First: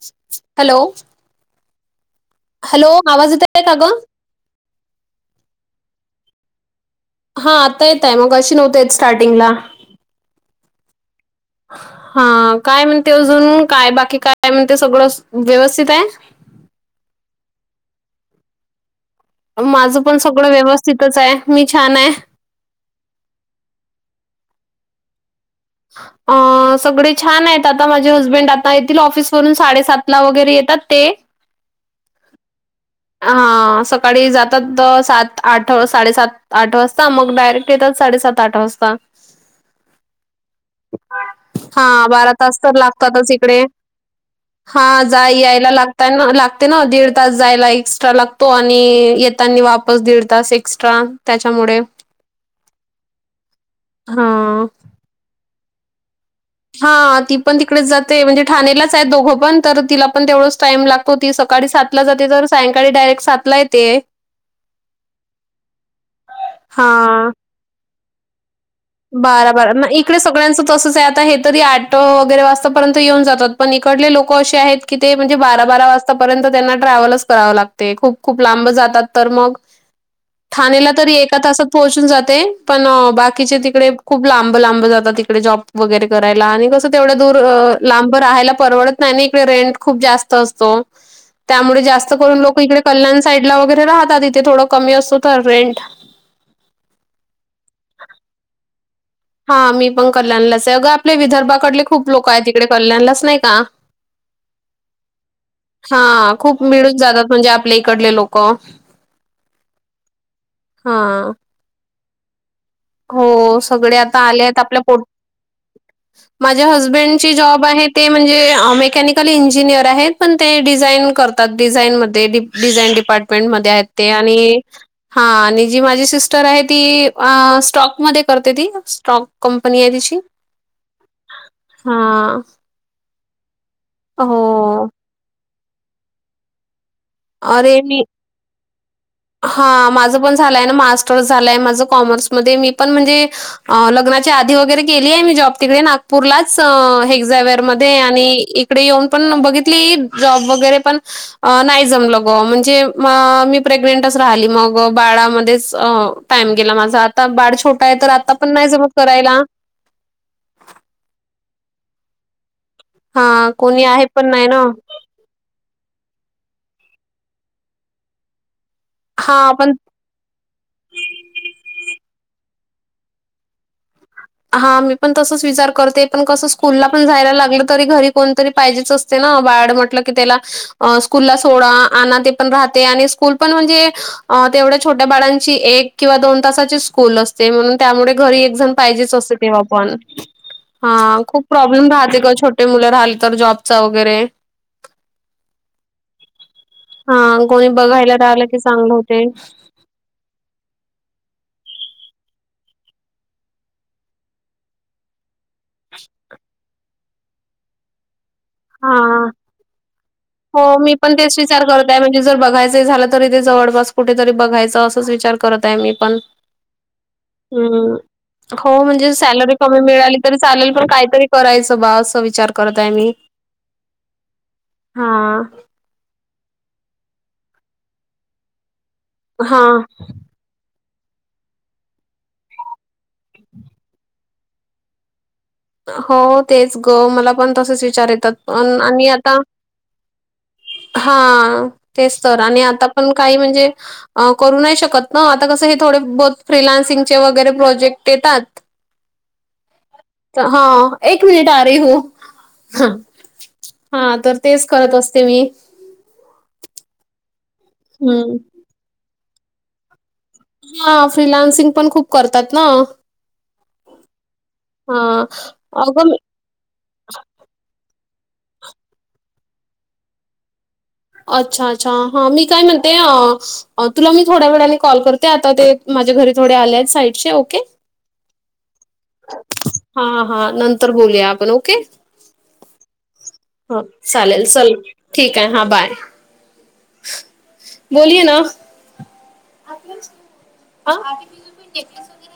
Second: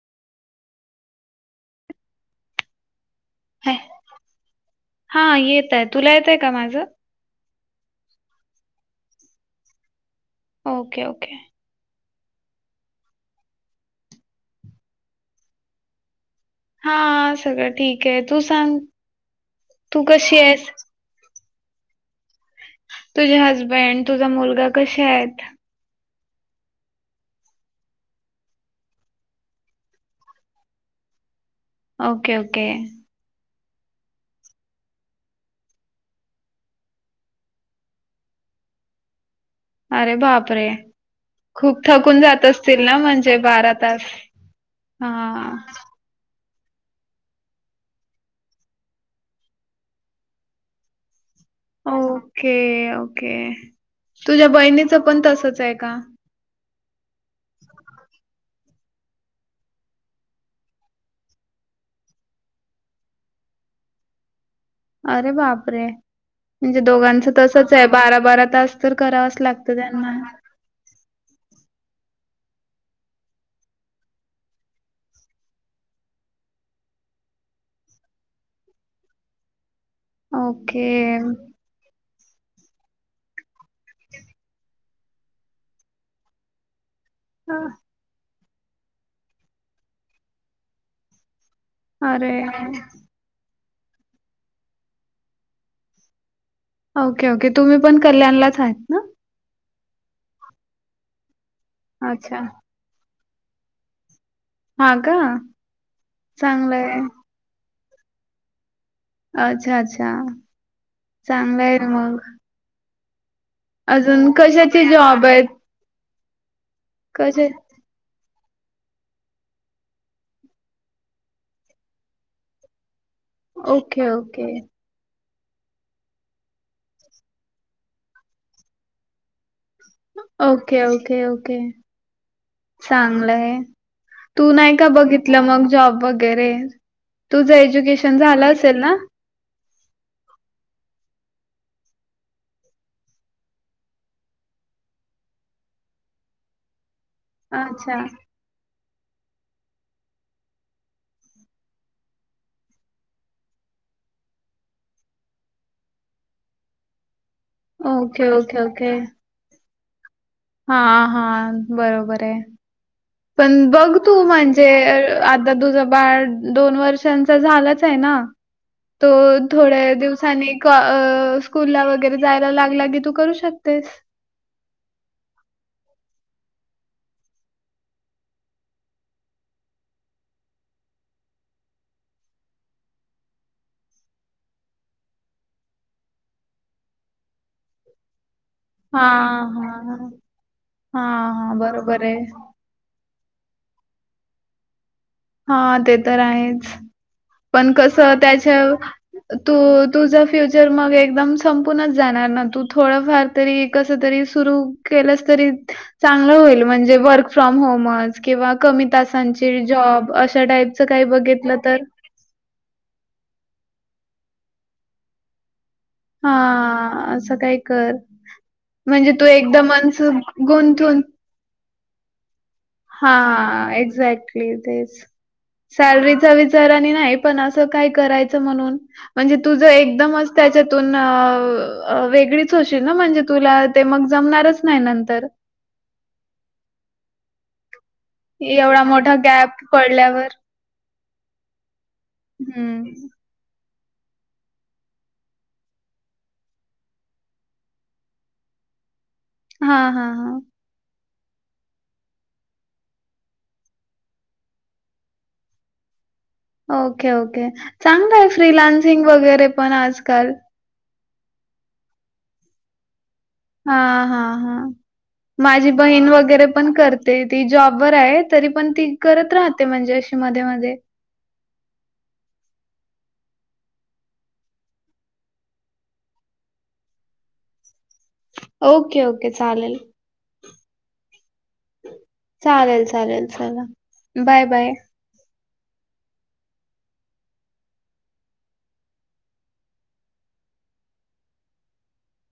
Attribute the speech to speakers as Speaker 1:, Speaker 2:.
Speaker 1: [inaudible] Hello. Hello, आवाज येतय का,
Speaker 2: हाय.
Speaker 1: गं?
Speaker 2: हा, येतय. तुला येतय का, माझं?
Speaker 1: हा, आता येतय. मगाशी नव्हत येत, स्टार्टिंगला.
Speaker 2: Okay- okay.
Speaker 1: हा, काय म्हणते अजून? काय बाकी, काय म्हणते? सगळं व्यवस्थितय?
Speaker 2: हा, सगळं ठीकय. तू सांग.
Speaker 1: माझं
Speaker 2: तू
Speaker 1: पण
Speaker 2: कशी
Speaker 1: सगळं,
Speaker 2: आहेस
Speaker 1: व्यवस्थितचय. मी छानय.
Speaker 2: तुझे हजबंड, तुझा मुलगा, कसेयात.
Speaker 1: अ सगळे छानयत. आता माझे हजबेंड, आता येतील ऑफिसवरुन, साडेसातला वगैरे येतात ते. [inaudible]
Speaker 2: Okay -okay.
Speaker 1: हा, सकाळी जातात. सात- आठ, साडेसात - आठ वाजता. मग डायरेक्ट येतात. साडेसात- आठ वाजता.
Speaker 2: अरे बापरे खूप
Speaker 1: हा
Speaker 2: थकून
Speaker 1: बारा
Speaker 2: जात
Speaker 1: तास तर
Speaker 2: असतील ना
Speaker 1: लागतातच
Speaker 2: म्हणजे
Speaker 1: इकडे
Speaker 2: बारा तास
Speaker 1: हा जाय यायला लाग त्यांना लागते ना दीड तास जायला एक्स्ट्रा लागतो आणि येतानी वापस दीड तास एक्स्ट्रा त्याच्यामुळे
Speaker 2: ओके ओके तुझ्या
Speaker 1: हां.
Speaker 2: बहिणीचं पण तसच आहे का
Speaker 1: हा ती पण तिकडेच जाते. म्हणजे ठाणेलाच आहेच दोघं पण तर तिला पण तेवढंच टाइम लागतो. हो ती सकाळी सातला जाते तर सायंकाळी डायरेक्ट सात ला येते.
Speaker 2: अरे बापरे म्हणजे दोघांचं तसच आहे बारा बारा तास. तर करावंच
Speaker 1: बारा बारा
Speaker 2: लागतं
Speaker 1: मग
Speaker 2: त्यांना
Speaker 1: इकडे सगळ्यांचं तसच आहे. आता हे. तरी आठ वगैरे वाजतापर्यंत येऊन जातात. पण इकडले लोक असे आहेत की ते म्हणजे बारा बारा वाजता. आपर्यंत त्यांना ट्रॅव्हलच करावे लागते. खूप खूप लांब जातात तर मग ठाणेला तरी
Speaker 2: ओके
Speaker 1: एका तासात पोहोचून जाते. पण बाकीचे तीक कडे खूप लांब, लांब जातात तिकडे जॉब वगैरे करायला आणि कसं तेवढं दूर लांब राहायला परवडत नाही. इकडे रेंट खूप जास्त असतो. त्यामुळे जास्त
Speaker 2: अरे
Speaker 1: करून लोक इकडे कल्याण साईड ला वगैरे राहतात इथे थोडं कमी असतो तर रेंट.
Speaker 2: ओके ओके तुम्ही पण कल्याणलाच आहेत ना.
Speaker 1: हा मी पण कल्याणलाच आहे. अगं आपले विदर्भाकडले खूप लोक
Speaker 2: अच्छा
Speaker 1: आहेत तिकडे. कल्याणलाच नाही का
Speaker 2: हा का
Speaker 1: हा खूप मिळून
Speaker 2: चांगलंय
Speaker 1: जातात म्हणजे आप आपले इकडले लोक.
Speaker 2: अच्छा अच्छा
Speaker 1: हा.
Speaker 2: चांगलं आहे ना मग.
Speaker 1: हो सगळे आता
Speaker 2: अजून
Speaker 1: आले आहेत. आपल्या
Speaker 2: कशाचे
Speaker 1: पोट
Speaker 2: जॉब आहेत
Speaker 1: माझ्या हजबेंडची
Speaker 2: कशा
Speaker 1: जॉब आहेत. ते म्हणजे मेकॅनिकल इंजिनियर आहेत. पण ते डिझाईन करतात डिझाईनमध्ये डिझाईन डिपार्टमें मेंट मध्ये आहेत
Speaker 2: ओके
Speaker 1: ते आणि.
Speaker 2: ओके
Speaker 1: हा आणि जी माझी सिस्टर आहे. ती स्टॉकमध्ये करते ती स्टॉक. कंपनी आहे तिची.
Speaker 2: ओके ओके ओके
Speaker 1: हां.
Speaker 2: चांगलंय. तू नाही का
Speaker 1: हो.
Speaker 2: बघितलं मग जॉब वगैरे, तुझं एज्युकेशन झालं असेल ना.
Speaker 1: हा माझं पण झालंय ना मास्टर्स झालाय माझं कॉमर्समध्येध्ये मी पण म्हणजे. लग्नाच्या आधी वगैरे केली आहे मी जॉब तिकडे नागपूरलाच. जेवेअर
Speaker 2: अच्छा
Speaker 1: मध्ये इकडे येऊन बागितली जॉब वगैरे पण नाही. जमलं बुआ म्हणजे म मी प्रेग्नेंटच राहिली मग बाळामध्येच. टाइम गेला माझा आता बाळ छोटा आहे तर
Speaker 2: ओके
Speaker 1: आता पण
Speaker 2: ओके
Speaker 1: नाही जमग
Speaker 2: ओके
Speaker 1: करायला.
Speaker 2: हा हा बरोबर आहे.
Speaker 1: हां,
Speaker 2: पण
Speaker 1: कोणी
Speaker 2: बघ
Speaker 1: आहे
Speaker 2: तू
Speaker 1: पण नाही ना.
Speaker 2: म्हणजे आता तुझं बाळ दोन वर्षांचा झालाच आहे ना. तो
Speaker 1: हां, पण
Speaker 2: थोड्या दिवसानी स्कूल ला वगैरे जायला लागला की तू करू शकतेस.
Speaker 1: हा मी पण तसच विचार करते पण कसं स्कूलला पण जायला लागलं तरी घरी कोणतरी पाहिजेच. ते ना बाळ म्हटलं की त्याला स्कूलला सोडा आणा ते पण राहते आणि स्कूल पण म्हणजे. तेवढ्या छोट्या बाळांची एक किंवा दोन तासाची स्कूल असते म्हणून त्यामुळे घरी एकजण. हेच असते
Speaker 2: हां,
Speaker 1: तेव्हा पण
Speaker 2: हां.
Speaker 1: हा
Speaker 2: हां,
Speaker 1: खूप
Speaker 2: हां.
Speaker 1: प्रोब्लेम
Speaker 2: बरोबर आहे.
Speaker 1: राहते गौ छोट्य छोटे मूले राहाल तर जॉब चा वगैरे.
Speaker 2: हा ते तर आहेच
Speaker 1: हा कोणी
Speaker 2: पण कसं
Speaker 1: बघायला राहिलं की
Speaker 2: त्याच्या
Speaker 1: चांगलं होते
Speaker 2: तू तुझं फ्युचर मग एकदम संपूनच जाणार ना तू थोडंफार तरी कस तरी सुरू केलस तरी चांगल होईल. म्हणजे वर्क फ्रॉम होम हम किंवा कमी
Speaker 1: हा
Speaker 2: तासांची जॉब अशा
Speaker 1: हो
Speaker 2: टाईमचं
Speaker 1: मी
Speaker 2: काही
Speaker 1: पण तेच
Speaker 2: बघितलं
Speaker 1: विचार
Speaker 2: तर.
Speaker 1: करत आहे म्हणजे जर बघायचं झालं तरी ते जवपास कुठेतरी बघायचं असंच विचार करत आहे मी. पण
Speaker 2: हा असं काय कर.
Speaker 1: हम्म हो म्हणजे
Speaker 2: तू
Speaker 1: सॅलरी कमी
Speaker 2: एकदमच
Speaker 1: मिळाली तरी चालेल पण
Speaker 2: गुंतून
Speaker 1: काहीतरी करायचं बा असं विचार. करत आहे मी.
Speaker 2: हा, एक्झॅक्टली तेच.
Speaker 1: हा.
Speaker 2: सॅलरीचा विचार आणि नाही पण असं काय करायचं म्हणून म्हणजे
Speaker 1: हा
Speaker 2: तुझं एकदम. त्याच्यातून वेगळीच होशील ना म्हणजे तुला ते मग जमणारच नाही नंतर.
Speaker 1: हो तेच ग मला पण तसेच विचारच.
Speaker 2: एवढा मोठा गॅप पडल्यावर
Speaker 1: हा तेच तर आणि
Speaker 2: हं.
Speaker 1: आता पण काही म्हणजे करू नाही शकत ना आता कसं हे थोडे बत फ्रिलान्सिंगचे वगैरे प्रोजेक्ट येतात
Speaker 2: हा हा हा.
Speaker 1: हा एक मिनिट आरे हो. हा तर तेच करत असते मी
Speaker 2: ओके ओके चांगलं आहे
Speaker 1: हम्म
Speaker 2: फ्रीलान्सिंग वगैरे पण आजकाल
Speaker 1: हा फ्रिलान्सिंग पण खूप करतात ना
Speaker 2: हा हा हा
Speaker 1: हा
Speaker 2: माझी
Speaker 1: अगं
Speaker 2: बहीण वगैरे पण करते. ते ती जॉबवरर आहे तरी पण ती करत राहते म्हणजे अशी मध्ये मध्ये.
Speaker 1: अच्छा अच्छा हा मी काय म्हणते तुला मी थोड्या वेळाने कॉल करते आता ते माझ्या घरी थोडे आले आहेत साईड ओके
Speaker 2: ओके, ओके. चालेल.
Speaker 1: हा हा नंतर बोलूया आपण ओके.
Speaker 2: चालेल चालेल. चला
Speaker 1: हो चालेल
Speaker 2: बाय बाय.
Speaker 1: चल ठीक आहे हा बाय बोलय ना. आ आ पणस वगैरे